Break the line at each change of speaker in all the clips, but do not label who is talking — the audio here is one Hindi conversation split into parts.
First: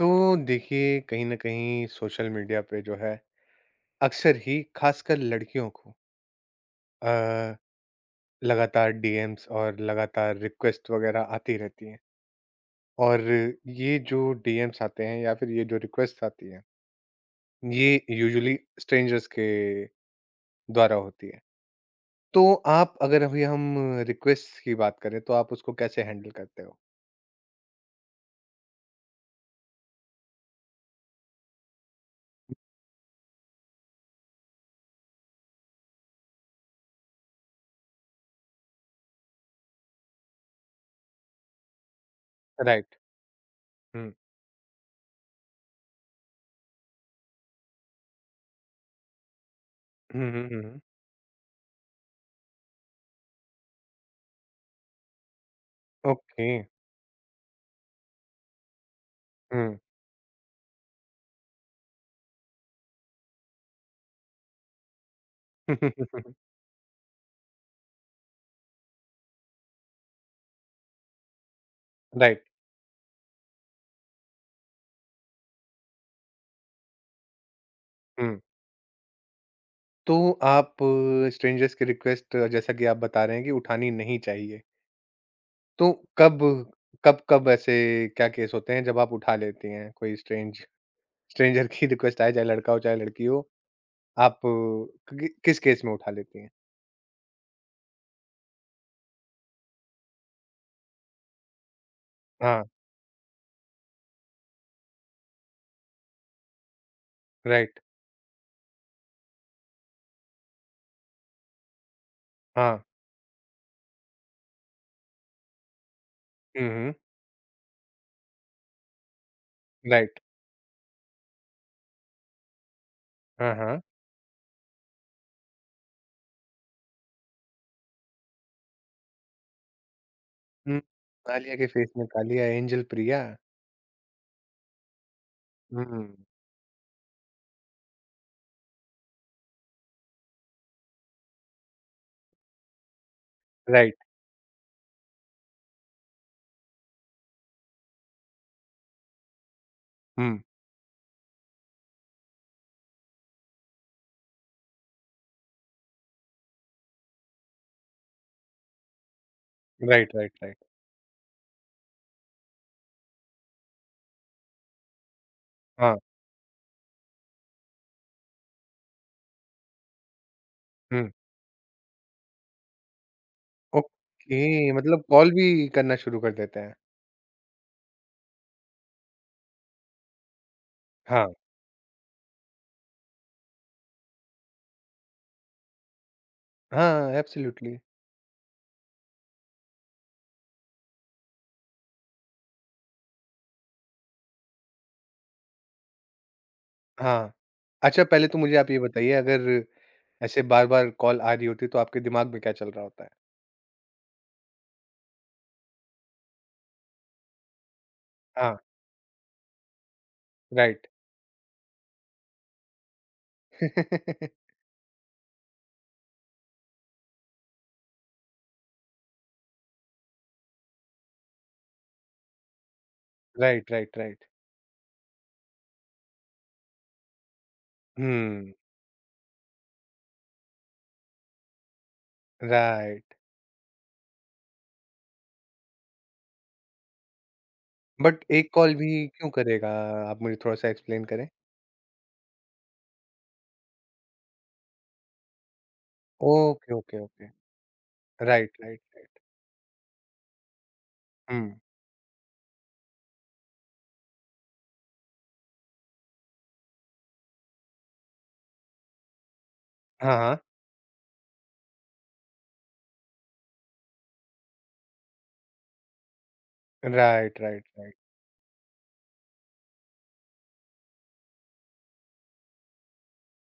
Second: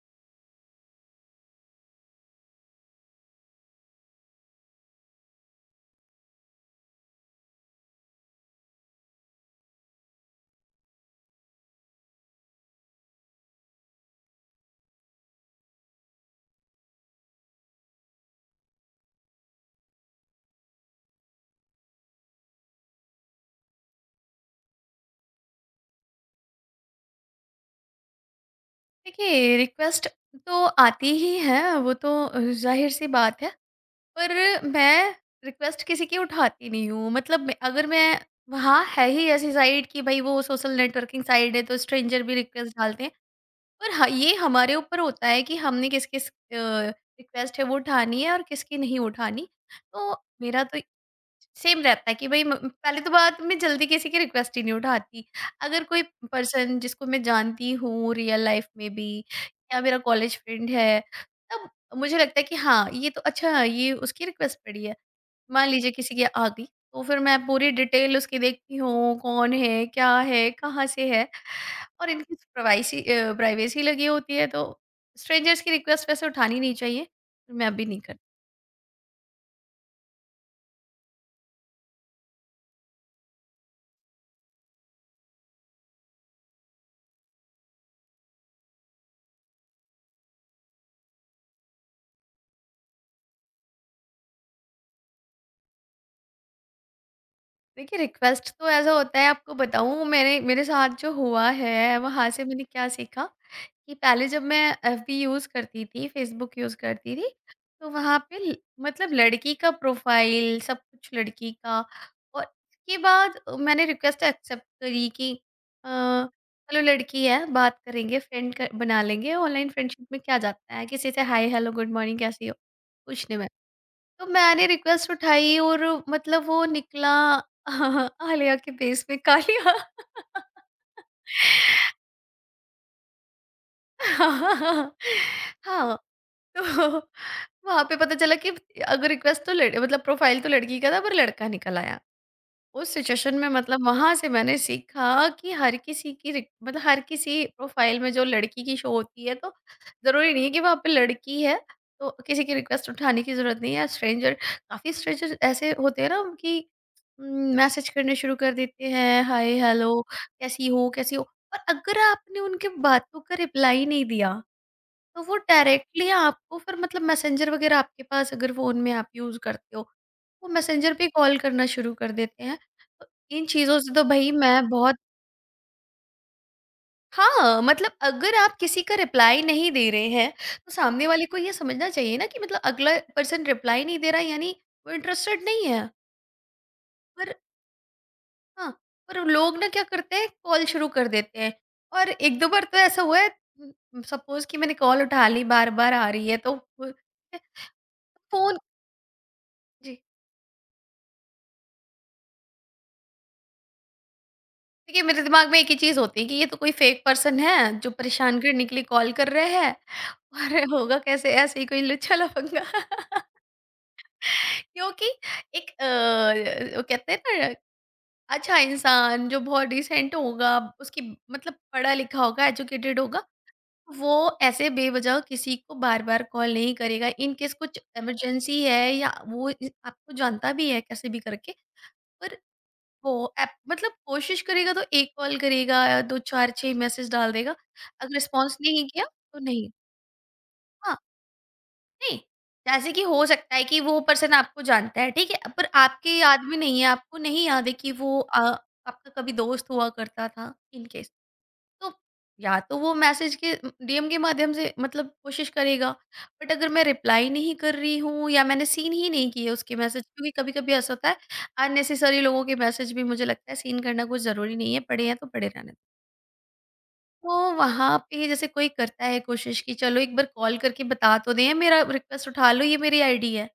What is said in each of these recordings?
तो देखिए कहीं न कहीं सोशल मीडिया पे जो है अक्सर ही ख़ासकर लड़कियों को अ, लगातार डीएम्स और लगातार रिक्वेस्ट वग़ैरह आती रहती हैं। और ये जो डीएम्स आते हैं या फिर ये जो रिक्वेस्ट आती हैं, ये यूजुअली स्ट्रेंजर्स के द्वारा होती है। तो आप अगर अभी हम रिक्वेस्ट की बात करें तो आप उसको कैसे हैंडल करते हो?
देखिए, रिक्वेस्ट तो आती ही है। वो तो ज़ाहिर सी बात है। पर मैं रिक्वेस्ट किसी की उठाती नहीं हूँ। मतलब अगर मैं, हाँ, है ही ऐसी साइट कि भाई वो सोशल नेटवर्किंग साइट है तो स्ट्रेंजर भी रिक्वेस्ट
राइट।
डालते हैं। पर हाँ,
हुँ।
ये हमारे ऊपर होता है कि हमने किस किस रिक्वेस्ट है वो उठानी है और किसकी नहीं उठानी। तो
हुँ, हुँ,
मेरा
हुँ,
तो
हुँ।
सेम रहता है कि भई म पहली तो बात, मैं जल्दी किसी की रिक्वेस्ट ही नहीं उठाती। अगर कोई
ओके।
पर्सन जिसको मैं जानती हूँ रियल लाइफ़ में भी,
हुँ।
या मेरा कॉलेज फ्रेंड है, तब मुझे लगता है कि हाँ, ये तो अच्छा है, ये उसकी रिक्वेस्ट पड़ी है। मान लीजिए किसी की आ गई, तो फिर मैं पूरी डिटेल उसकी देखती हूँ, कौन है, क्या है, कहाँ से है, और इनकी
राइट।
प्राइवेसी प्राइवेसी लगी होती है तो स्ट्रेंजर्स की रिक्वेस्ट वैसे उठानी नहीं चाहिए, मैं भी नहीं करती।
हुँ। तो आप स्ट्रेंजर्स की रिक्वेस्ट जैसा कि आप बता रहे हैं कि उठानी नहीं चाहिए। तो कब कब-कब ऐसे क्या केस होते हैं जब आप उठा लेती हैं कोई स्ट्रेंजर की रिक्वेस्ट आए, चाहे लड़का हो, चाहे लड़की हो, आप कि किस केस में उठा लेती हैं?
देखिए, रिक्वेस्ट तो ऐसा होता है, आपको बताऊँ, मैंने मेरे साथ जो हुआ है वहाँ से
हाँ,
मैंने क्या सीखा। कि पहले जब मैं एफबी यूज़ करती थी, फेसबुक यूज़ करती थी,
राइट।
तो वहाँ पे ल मतलब लड़की का प्रोफ़ाइल, सब कुछ लड़की का। और
हाँ।
उसके बाद मैंने रिक्वेस्ट एक्सेप्ट करी कि अ,
हुँ,
चलो
हुँ।
लड़की है, बात करेंगे, फ्रेंड क बना लेंगे। Online friendship
right.
में क्या जाता है, किसी से हाय, हेलो, गुड मॉर्निंग, कैसी हो? पूछने में।
हाँ, हाँ।
तो मैंने रिक्वेस्ट उठाई, और मतलब वो निकला आलिया के बेस में कालिया।
हुँ। आलिया के फेस में कालिया, एंजल प्रिया।
हाँ, हाँ,
हुँ,
तो वहां पे पता चला कि अगर रिक्वेस्ट तो लड़ मतलब प्रोफाइल तो लड़की का था, पर लड़का निकल आया। उस सिचुएशन में, मतलब
राइट।
वहाँ से मैंने सीखा कि हर किसी की रिक मतलब हर किसी प्रोफ़ाइल में जो लड़की की शो होती है, तो ज़रूरी
हुँ।
नहीं है कि वहाँ पे लड़की है। तो किसी की रिक्वेस्ट उठाने की ज़रूरत नहीं है। स्ट्रेंजर, काफ़ी स्ट्रेंजर ऐसे होते हैं ना कि उम, मैसेज करने शुरू कर देते हैं, hi, hello,
right, right, right.
कैसी हो, कैसी हो? और अगर आपने उनकी बातों का रिप्लाई नहीं दिया तो वो
हाँ।
डायरेक्टली आपको फिर, मतलब मैसेंजर वगैरह आपके पास, अगर फ़ोन में आप यूज़ करते हो, वो मैसेंजर पे
हुँ।
कॉल करना शुरू कर देते हैं। तो इन चीज़ों से तो भई मैं
ओके,
बहुत,
मतलब कॉल भी करना शुरू कर देते हैं।
हाँ, मतलब अगर आप किसी का रिप्लाई नहीं दे रहे हैं, तो सामने वाले
हाँ।
को ये समझना चाहिए ना कि मतलब अगला पर्सन रिप्लाई नहीं दे रहा, यानी वो इंटरेस्टेड नहीं है।
हाँ,
पर
एब्सोल्युटली।
हाँ, पर लोग ना क्या करते हैं, कॉल शुरू कर देते हैं, और 1-2 बार तो ऐसा हुआ है सपोज़ कि मैंने कॉल उठा ली, बार-बार आ रही है तो
हाँ। अच्छा पहले तो मुझे
फ़ोन,
आप ये बताइए अगर
जी।
ऐसे बार-बार कॉल आ रही होती है तो आपके दिमाग में क्या चल रहा होता है?
देखिए, मेरे दिमाग में एक ही चीज़ होती है कि ये तो कोई फेक पर्सन है, जो परेशान
हाँ,
करने के लिए कॉल कर रहे हैं। और
राइट।
होगा कैसे, ऐसे ही कोई लुच्छा-लफंगा। क्योंकि एक वो कहते हैं ना, अच्छा इंसान जो बहुत डिसेंट होगा, उसकी, मतलब पढ़ा-लिखा होगा, एजुकेटेड होगा,
राइट, राइट, राइट।
वो ऐसे बेवजह किसी को बार-बार कॉल नहीं करेगा। इन केस कुछ
हुँ,
इमरजेंसी है, या वो इ आपको जानता भी है कैसे भी करके। पर
राइट।
वो ऐप, मतलब कोशिश करेगा तो 1 कॉल करेगा या 2-4-6 मैसेज डाल देगा। अगर
बट एक
रिस्पॉन्स
कॉल
नहीं
भी
किया
क्यों
तो नहीं।
करेगा? आप मुझे थोड़ा-सा
हाँ,
एक्सप्लेन करें।
नहीं, जैसे कि हो सकता है कि वो पर्सन आपको जानता है, ठीक है? पर आपके याद में
ओके,
नहीं है,
ओके,
आपको
ओके।
नहीं याद है कि वो
राइट, राइट, राइट।
आपका कभी दोस्त हुआ करता था, इन केस।
हुँ।
तो या तो वो मैसेज के, डीएम के माध्यम से, मतलब कोशिश करेगा। बट अगर मैं रिप्लाई नहीं कर रही हूँ या मैंने सीन ही नहीं किए उसके मैसेज,
हाँ,
क्योंकि
हाँ।
कभी कभी ऐसा होता है, अननेसेसरी लोगों के मैसेज भी मुझे लगता है सीन करना कुछ ज़रूरी नहीं है, पड़े हैं तो पड़े रहने दो।
राइट,
तो
राइट, राइट।
वहाँ पे जैसे कोई करता है कोशिश कि चलो एक बार कॉल करके बता तो दें, मेरा रिक्वेस्ट उठा लो, ये मेरी आईडी है।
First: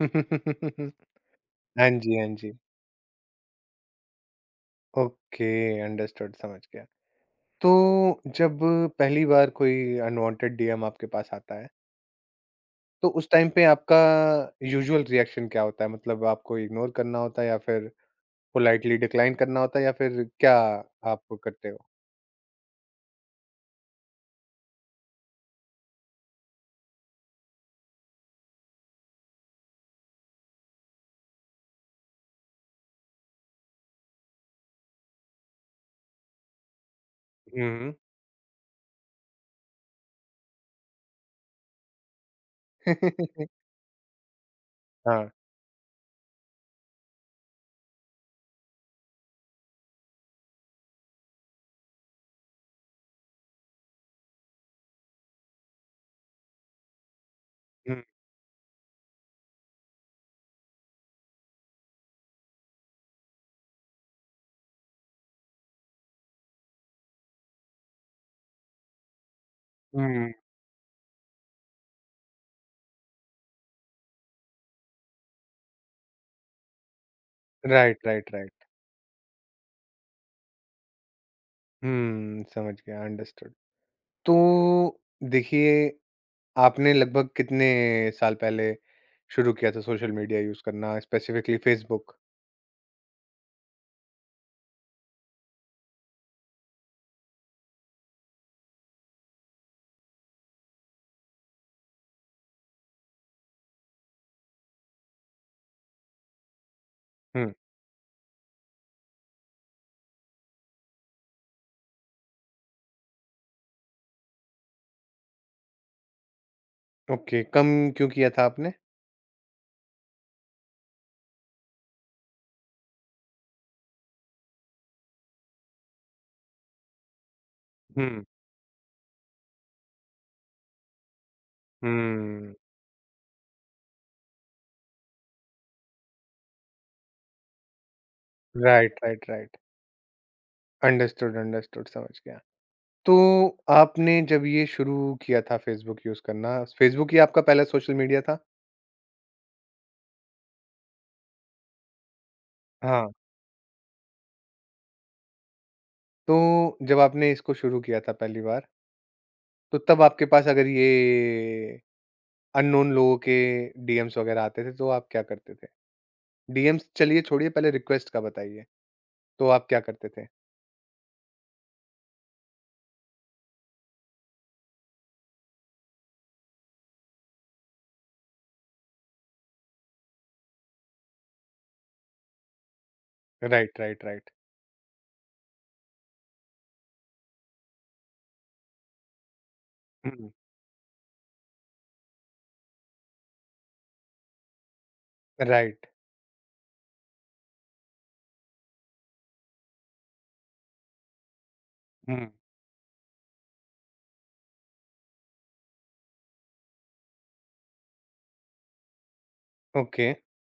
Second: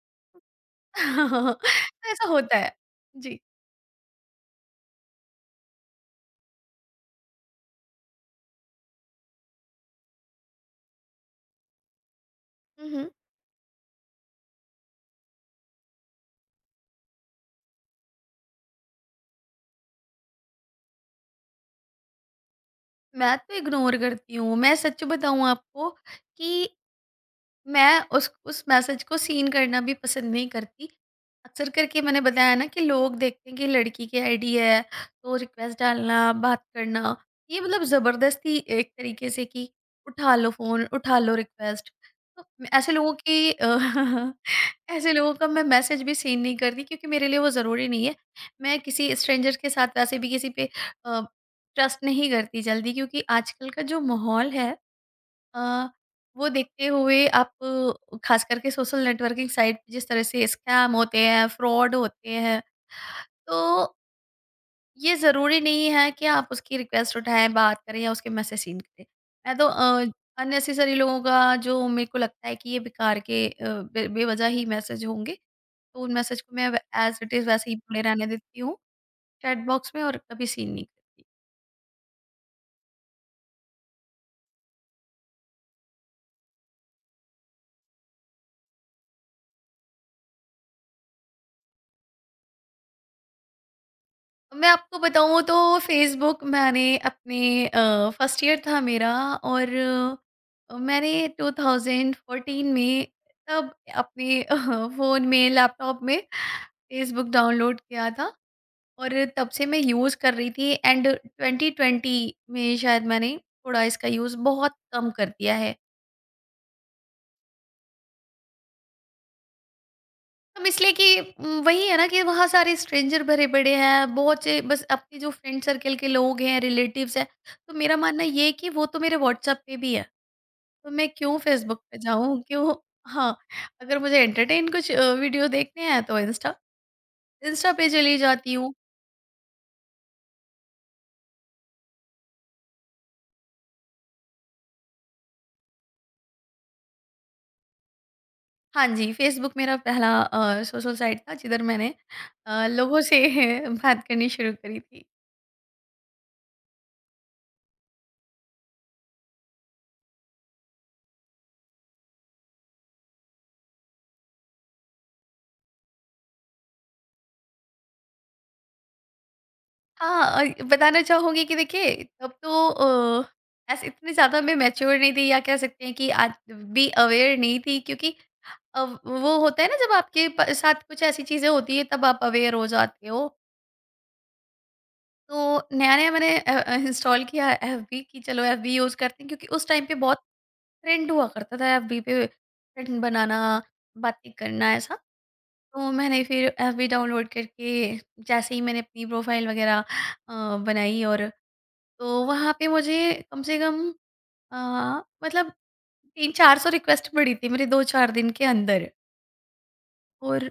हाँ
तो
जी, हाँ
ऐसा
जी।
होता है। जी।
ओके, अंडरस्टूड समझ गया। तो जब पहली बार कोई अनवांटेड डीएम आपके पास आता है
हम्म।
तो उस टाइम पे आपका यूजुअल रिएक्शन क्या होता है? मतलब आपको इग्नोर करना होता है या फिर पोलाइटली डिक्लाइन करना होता है या फिर क्या आप करते हो?
मैं तो इग्नोर करती हूँ, मैं सच बताऊँ आपको, कि मैं उस मैसेज को सीन करना भी पसंद नहीं करती। अक्सर करके मैंने बताया ना कि लोग देखते हैं कि लड़की की आईडी है, तो रिक्वेस्ट डालना, बात करना, ये,
हुँ,
मतलब
हुँ।
ज़बरदस्ती एक तरीके से कि उठा लो फ़ोन, उठा लो रिक्वेस्ट। ऐसे लोगों की ऐसे
हाँ।
लोगों का मैं मैसेज भी सीन नहीं करती, क्योंकि मेरे लिए वो ज़रूरी नहीं है। मैं किसी स्ट्रेंजर के साथ वैसे भी किसी पे अ, ट्रस्ट नहीं करती जल्दी, क्योंकि आजकल का जो माहौल है, अ, वो देखते हुए आप,
हुँ,
खास करके सोशल नेटवर्किंग साइट पे जिस तरह से स्कैम होते हैं, फ्रॉड होते हैं, तो ये ज़रूरी नहीं है कि आप उसकी रिक्वेस्ट उठाएँ, बात करें या उसके मैसेज सीन करें। मैं तो
हुँ।
अननेसेसरी लोगों का जो मेरे को लगता है कि ये बेकार के अ, बे बेवज़ह ही मैसेज होंगे, तो उन मैसेज को मैं व एज़ इट इज़ वैसे ही
राइट,
पड़े रहने
राइट, राइट।
देती हूँ चैट बॉक्स में, और कभी सीन नहीं करती।
हुँ, समझ गया, अंडरस्टूड। तो देखिए, आपने लगभग कितने साल पहले शुरू किया था सोशल मीडिया यूज़ करना, स्पेसिफिकली फ़ेसबुक?
मैं आपको बताऊँ, तो फ़ेसबुक मैंने अपने फर्स्ट ईयर था मेरा, और मैंने 2014 में तब अपने फ़ोन में, लैपटॉप में फ़ेसबुक
हुँ,
डाउनलोड किया था, और तब से मैं यूज़ कर रही थी। एंड 2020 में शायद मैंने थोड़ा इसका यूज़ बहुत कम कर दिया है।
ओके, कम क्यों किया था आपने?
हम, इसलिए कि वही है ना कि वहाँ सारे स्ट्रेंजर भरे पड़े हैं, बहुत से, बस अपने जो फ्रेंड सर्कल के लोग हैं, रिलेटिव्स हैं, तो मेरा मानना
हुँ,
ये है कि वो तो मेरे व्हाट्सएप पे भी है, तो मैं क्यों फेसबुक पे जाऊँ,
हुँ।
क्यों हाँ, अगर मुझे एंटरटेन कुछ वीडियो देखने हैं तो इंस्टा इंस्टा पे चली जाती हूँ।
Right, right, right. Understood, understood, समझ गया। तो आपने जब ये शुरू किया था फ़ेसबुक यूज़ करना, फ़ेसबुक ही आपका पहला सोशल मीडिया था?
हाँ जी, फेसबुक मेरा पहला सोशल साइट था, जिधर मैंने लोगों
हाँ।
से बात करनी शुरू करी थी।
तो जब आपने इसको शुरू किया था पहली बार, तो तब आपके पास अगर ये अननोन लोगों के डीएम्स वगैरह आते थे, तो आप क्या करते थे? डीएम्स चलिए छोड़िए, पहले रिक्वेस्ट का बताइए, तो आप क्या करते थे?
हाँ, बताना चाहूँगी कि देखिए, तब तो ऐसे इतनी ज़्यादा मैं मैच्योर नहीं थी, या कह सकते हैं कि आज भी अवेयर नहीं थी, क्योंकि अब वो होता है ना, जब आपके साथ कुछ ऐसी चीज़ें होती है, तब आप अवेयर हो जाते हो।
Right, right, right.
तो नया नया मैंने इंस्टॉल किया एफ बी, कि चलो एफ बी यूज़ करते हैं, क्योंकि उस टाइम पे बहुत
हुँ।
ट्रेंड हुआ करता था एफ बी पे, फ्रेंड बनाना, बातें करना ऐसा।
राइट।
तो मैंने फिर एफ बी डाउनलोड करके, जैसे ही मैंने अपनी प्रोफाइल वगैरह बनाई, और तो
हुँ।
वहाँ पे मुझे कम से कम अ, मतलब 300-400 रिक्वेस्ट पड़ी थी, मेरे 2-4 दिन के अंदर।
ओके।
और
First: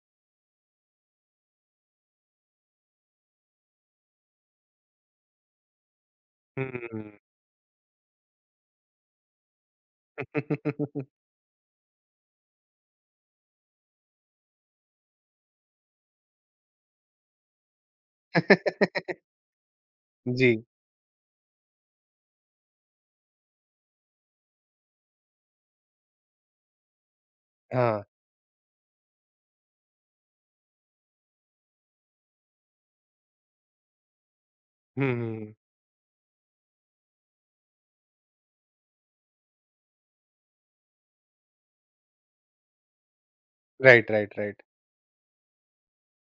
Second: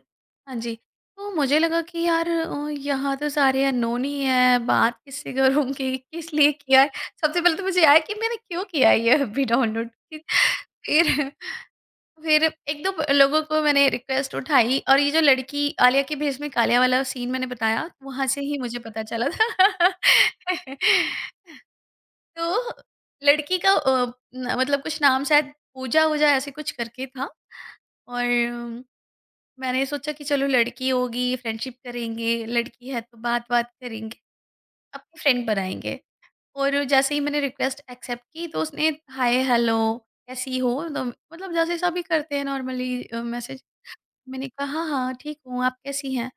हाँ जी, तो मुझे लगा कि यार, यहाँ तो सारे अननोन ही हैं, बात किससे करूँगी, किस लिए किया है?
हुँ।
सबसे पहले तो मुझे आया कि मैंने क्यों किया है ये अभी डाउनलोड कि, फिर फिर 1-2 ब लोगों को मैंने रिक्वेस्ट उठाई, और ये जो लड़की आलिया के भेष में कालिया वाला सीन मैंने बताया, वहाँ से ही मुझे पता चला था।
जी,
तो लड़की का अ, न मतलब कुछ नाम शायद पूजा-वूजा ऐसे कुछ करके था,
हाँ।
और मैंने सोचा कि चलो लड़की होगी, फ्रेंडशिप करेंगे, लड़की है तो बात-वात करेंगे,
हुँ,
अपनी
हुँ,
फ्रेंड
हुँ।
बनाएँगे। और जैसे ही मैंने रिक्वेस्ट एक्सेप्ट की, तो उसने हाय, हेलो, कैसी हो? तो मतलब जैसे सभी करते हैं नॉर्मली मैसेज।
राइट, राइट,
मैंने
राइट।
कहा, "हाँ, हाँ, ठीक हूँ, आप कैसी हैं?"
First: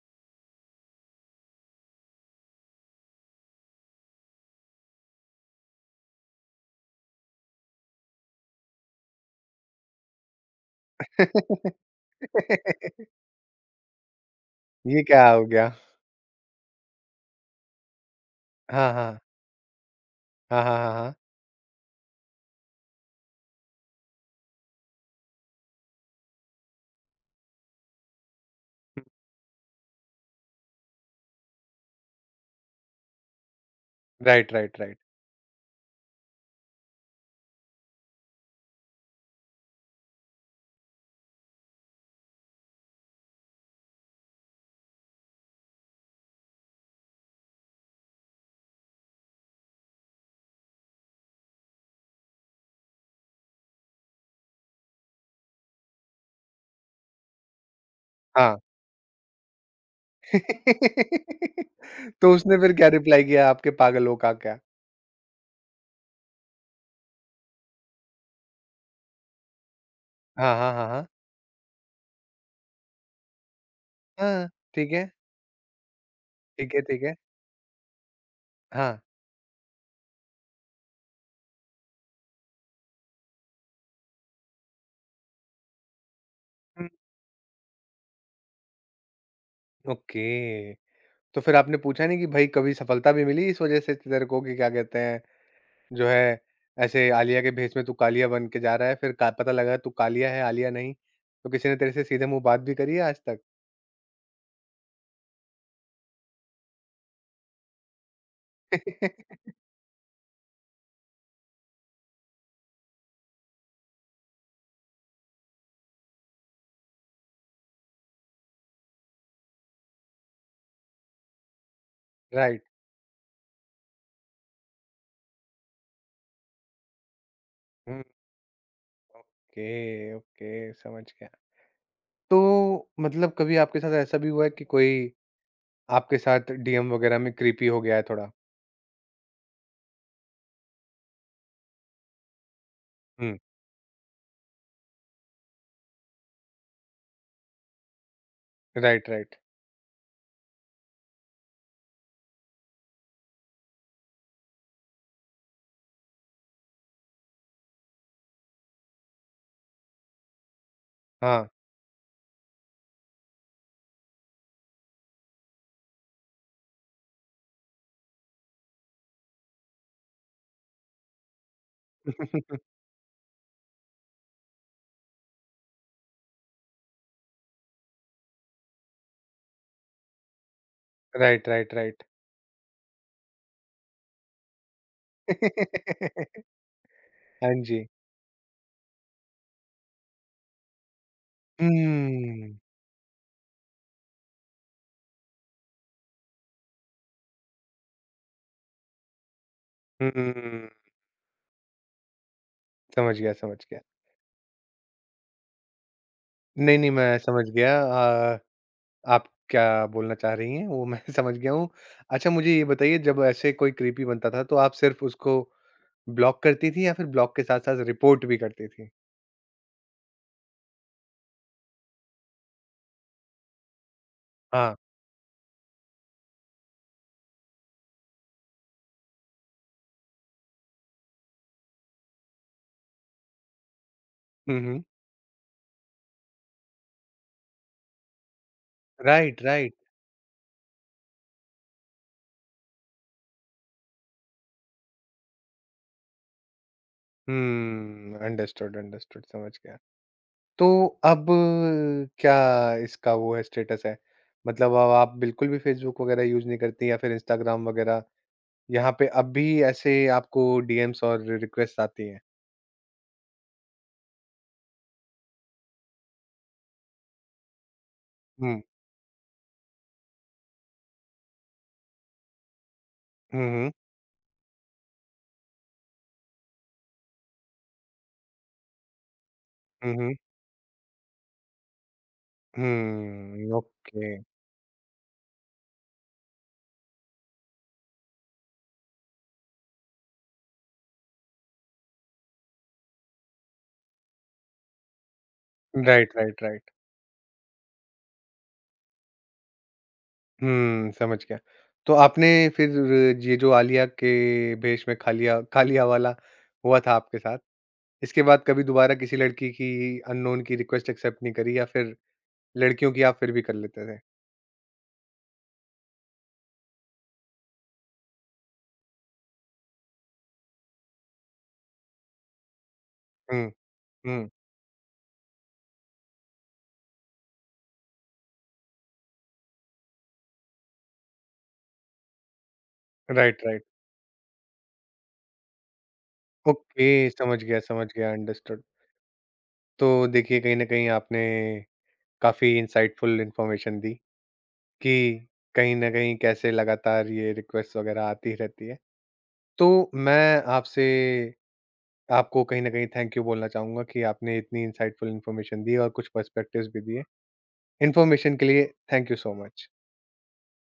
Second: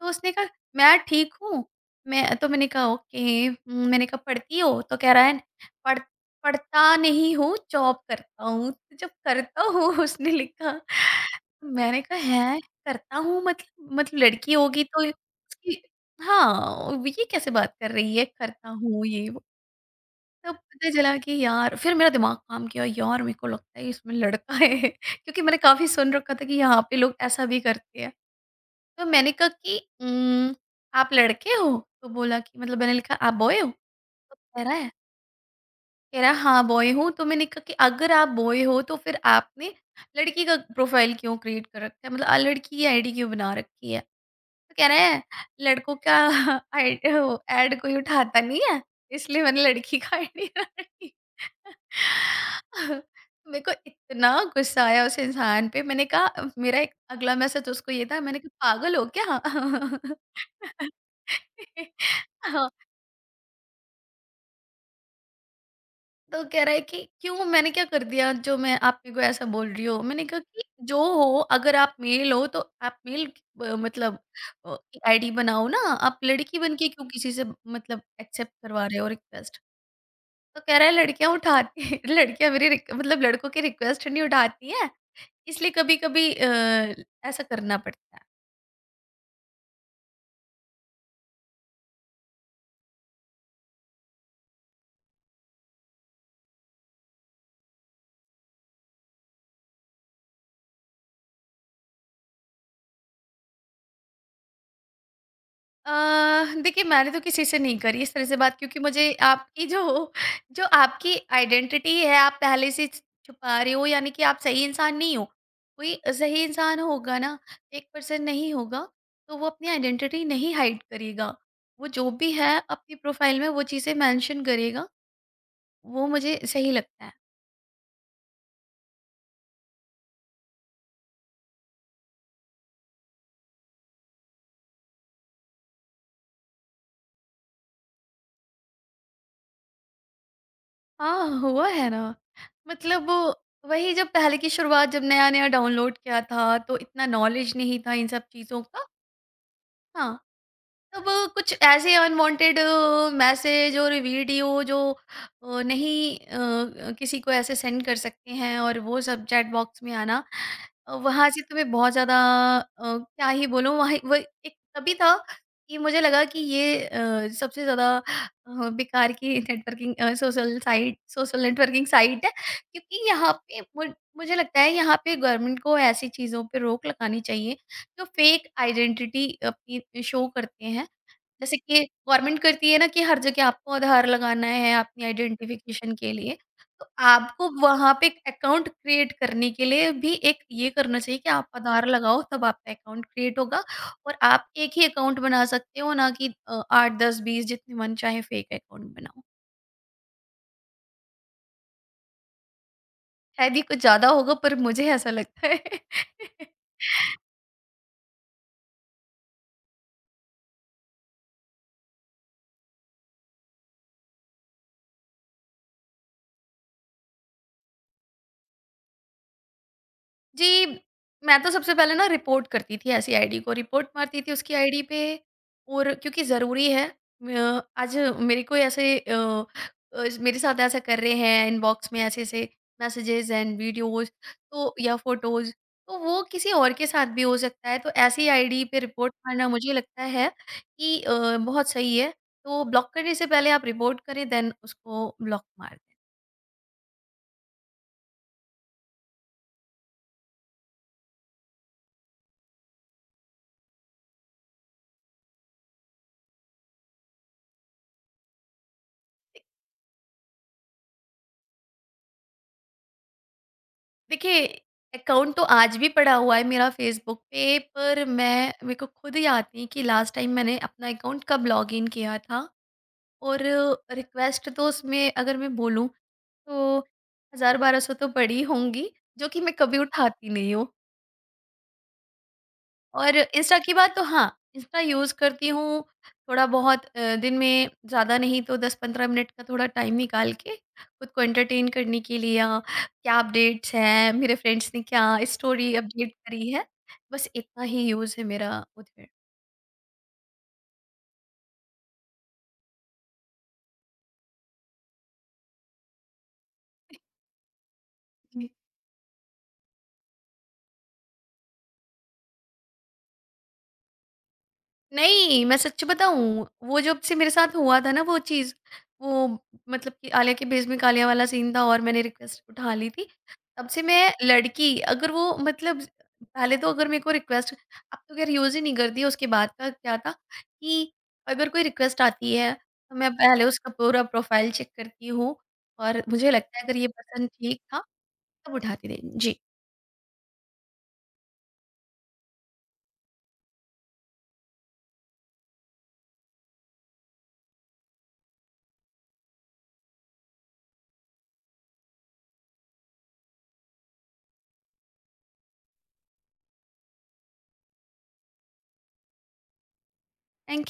तो उसने कहा, मैं ठीक हूँ। मैंने कहा ओके, मैंने कहा पढ़ती हो? तो कह रहा है, पढ़ पढ़ता नहीं हूँ, जॉब करता हूँ। तो जब करता हूँ, उसने लिखा, मैंने कहा, हैं? करता हूँ मतलब, मतलब लड़की होगी
ये
तो
क्या हो गया?
उसकी, हाँ, ये कैसे बात कर रही है, करता
हाँ,
हूँ
हाँ।
ये वो। तब
हाँ, हाँ,
पता
हाँ, हाँ।
चला कि यार, फिर मेरा दिमाग काम किया, यार मेरे को लगता है इसमें लड़का है। क्योंकि मैंने काफ़ी सुन रखा था कि यहाँ पे लोग ऐसा भी करते हैं। तो मैंने कहा कि आप लड़के हो? तो बोला कि, मतलब मैंने लिखा, आप बॉय हो? तो
राइट,
कह रहा
राइट,
है,
राइट।
हाँ, बॉय हूँ। तो मैंने कहा कि अगर आप बॉय हो, तो फिर आपने लड़की का प्रोफाइल क्यों क्रिएट कर रखा है? मतलब लड़की की आईडी क्यों बना रखी है? तो कह रहा है, लड़कों का आई वो ऐड कोई उठाता नहीं है, इसलिए मैंने लड़की का आईडी बना रखी है। मेरे को इतना गुस्सा आया उस इंसान पे, मैंने कहा, मेरा एक अगला मैसेज उसको ये था, मैंने
हाँ।
कहा, पागल हो क्या।
तो उसने
हाँ,
फिर क्या रिप्लाई किया आपके पागल हो का क्या?
तो कह रहा है कि क्यों, मैंने क्या कर दिया जो मैं, आप मेरे को ऐसा बोल रही हो? मैंने कहा
हाँ,
कि
हाँ, हाँ,
जो
हाँ।
हो, अगर आप मेल हो तो आप मेल, मतलब
हाँ, ठीक है,
आईडी बनाओ ना, आप लड़की बन
ठीक है,
के
ठीक
क्यों
है।
किसी से मतलब एक्सेप्ट करवा रहे
हाँ।
हो रिक्वेस्ट? तो कह रहा है, लड़कियां उठाती लड़कियां मेरी मतलब लड़कों की रिक्वेस्ट नहीं उठाती, इसलिए कभी-कभी
हुँ,
ऐसा करना पड़ता है।
ओके। तो फिर आपने पूछा नहीं कि भाई कभी सफलता भी मिली इस वज़ह से तेरे को कि क्या कहते हैं, जो है ऐसे आलिया के भेष में तू कालिया बन के जा रहा है, फिर का पता लगा तू कालिया है, आलिया नहीं। तो किसी ने तेरे से सीधे मुँह बात भी करी है आज तक?
देखिए, मैंने तो किसी से नहीं करी इस तरह से बात, क्योंकि मुझे आपकी जो जो आपकी आइडेंटिटी है आप पहले से छ छुपा रहे हो, यानी कि आप सही इंसान नहीं हो। कोई सही इंसान होगा ना, फेक पर्सन नहीं होगा, तो वो अपनी आइडेंटिटी नहीं हाइड करेगा। वो जो भी है
राइट।
अपनी प्रोफ़ाइल में वो चीज़ें मेंशन करेगा, वो मुझे सही लगता है।
हुँ, ओके, ओके, समझ गया। तो मतलब कभी आपके साथ ऐसा भी हुआ है कि कोई आपके साथ डीएम वगैरह में क्रीपी हो गया है थोड़ा?
हाँ, हुआ है ना। मतलब
हुँ।
वही, जब पहले की शुरुआत, जब नया-नया डाउनलोड किया था, तो इतना नॉलेज नहीं था इन सब चीज़ों का।
Right, right.
हाँ, तब कुछ ऐसे अनवांटेड मैसेज और वीडियो जो अ, नहीं अ, किसी को ऐसे सेंड कर सकते हैं, और वो सब चैट बॉक्स में आना, वहाँ से
हाँ।
तो मैं बहुत ज़्यादा, क्या ही बोलूँ, वहाँ वो एक तभी था कि मुझे लगा कि ये सबसे ज़्यादा बेकार की networking social site social networking site है, क्योंकि यहाँ पे मुझे लगता है यहाँ पे गवर्नमेंट को ऐसी चीज़ों पे रोक लगानी चाहिए जो फेक आइडेंटिटी अपनी शो करते हैं।
राइट,
जैसे
राइट,
कि
राइट।
गवर्नमेंट करती है ना कि हर जगह आपको आधार लगाना है अपनी आइडेंटिफिकेशन के लिए। तो आपको
हाँ जी।
वहाँ पे एक अकाउंट क्रिएट करने के लिए भी एक ये करना चाहिए कि आप आधार लगाओ, तब
हम्म।
आपका अकाउंट क्रिएट होगा। और आप एक ही अकाउंट बना सकते हो, ना कि 8, 10, 20 जितने मन चाहे फेक अकाउंट बनाओ।
हम्म, समझ गया,
शायद
समझ
ये कुछ
गया।
ज़्यादा होगा, पर मुझे ऐसा लगता है।
नहीं, नहीं, मैं समझ गया, अ, आप क्या बोलना चाह रही हैं वो मैं समझ गया हूँ। अच्छा मुझे ये बताइए जब ऐसे कोई क्रीपी बनता था तो आप सिर्फ़ उसको ब्लॉक करती थीं या फिर ब्लॉक के साथ-साथ रिपोर्ट भी करती थीं?
जी, मैं तो सबसे पहले ना रिपोर्ट करती थी ऐसी आईडी को, रिपोर्ट मारती थी उसकी
हाँ।
आईडी पे, और क्योंकि ज़रूरी है, आज मेरे को ऐसे मेरे साथ ऐसा कर रहे हैं, इनबॉक्स में ऐसे-ऐसे मैसेजेज़ एंड वीडियोज़,
हुँ,
तो
हुँ।
या फ़ोटोज़, तो वो किसी और के साथ भी हो सकता है, तो ऐसी आईडी पे रिपोर्ट
राइट,
मारना मुझे
राइट।
लगता है कि बहुत सही है। तो ब्लॉक करने से पहले आप रिपोर्ट करें, देन उसको ब्लॉक मार दें।
हुँ, अंडरस्टूड, अंडरस्टूड समझ गया। तो अब क्या इसका वो है स्टेटस है? मतलब अब आप बिल्कुल भी फेसबुक वगैरह यूज़ नहीं करती या फिर इंस्टाग्राम वगैरह, यहाँ पे अब भी ऐसे आपको डीएम्स और रिक्वेस्ट आती हैं?
देखिए, अकाउंट तो आज भी पड़ा हुआ है मेरा फेसबुक पे, पर मैं,
हुँ,
मेरे को खुद याद नहीं कि लास्ट टाइम मैंने अपना अकाउंट कब लॉगिन किया था। और
हुँ, हुँ।
रिक्वेस्ट तो उसमें अगर मैं बोलूँ तो 1000-1200 तो पड़ी होंगी, जो कि मैं कभी
हुँ, हुँ।
उठाती नहीं हूँ। और
हुँ,
इंस्टा की बात तो
ओके।
हाँ, इंस्टा यूज़ करती हूँ थोड़ा बहुत, दिन में ज़्यादा नहीं तो 10-15 मिनट का थोड़ा टाइम निकाल के, खुद को एंटरटेन करने के लिए, या क्या अपडेट्स हैं, मेरे फ्रेंड्स ने क्या स्टोरी अपडेट
राइट, राइट,
करी है,
राइट।
बस इतना ही यूज़ है मेरा उधर।
हुँ, समझ गया। तो आपने फिर ये जो आलिया के भेष में खा लिया वाला हुआ था आपके साथ इसके बाद कभी दोबारा किसी लड़की की अननोन की रिक्वेस्ट एक्सेप्ट नहीं करी या फिर लड़कियों की आप फिर भी कर लेते थे?
नहीं, मैं सच बताऊँ, वो जब से मेरे साथ हुआ था ना वो चीज़, वो, मतलब कि आलिया के भेष में कालिया वाला सीन था और मैंने रिक्वेस्ट उठा ली थी।
हुँ,
तब से मैं
हुँ।
लड़की, अगर वो, मतलब पहले तो अगर मेरे को रिक्वेस्ट, अब तो खैर यूज़ ही नहीं करती, उसके बाद का क्या था कि अगर कोई रिक्वेस्ट आती है, तो मैं
राइट,
पहले
राइट।
उसका पूरा प्रोफ़ाइल चेक करती हूँ, और मुझे लगता है अगर
ओके,
ये पर्सन ठीक था,
समझ गया,
तब
अंडरस्टूड।
उठाती थी। जी,
तो देखिए, कहीं न कहीं आपने काफ़ी इनसाइटफुल इन्फॉर्मेशन दी कि कहीं न कहीं कैसे लगातार ये रिक्वेस्ट वगैरह आती रहती है। तो मैं आपसे आपको कहीं न कहीं थैंक यू बोलना चाहूँगा कि आपने इतनी इनसाइटफुल इन्फॉर्मेशन दी और कुछ पर्सपेक्टिव्स भी दिए। इन्फॉर्मेशन के लिए thank you so much.
Thank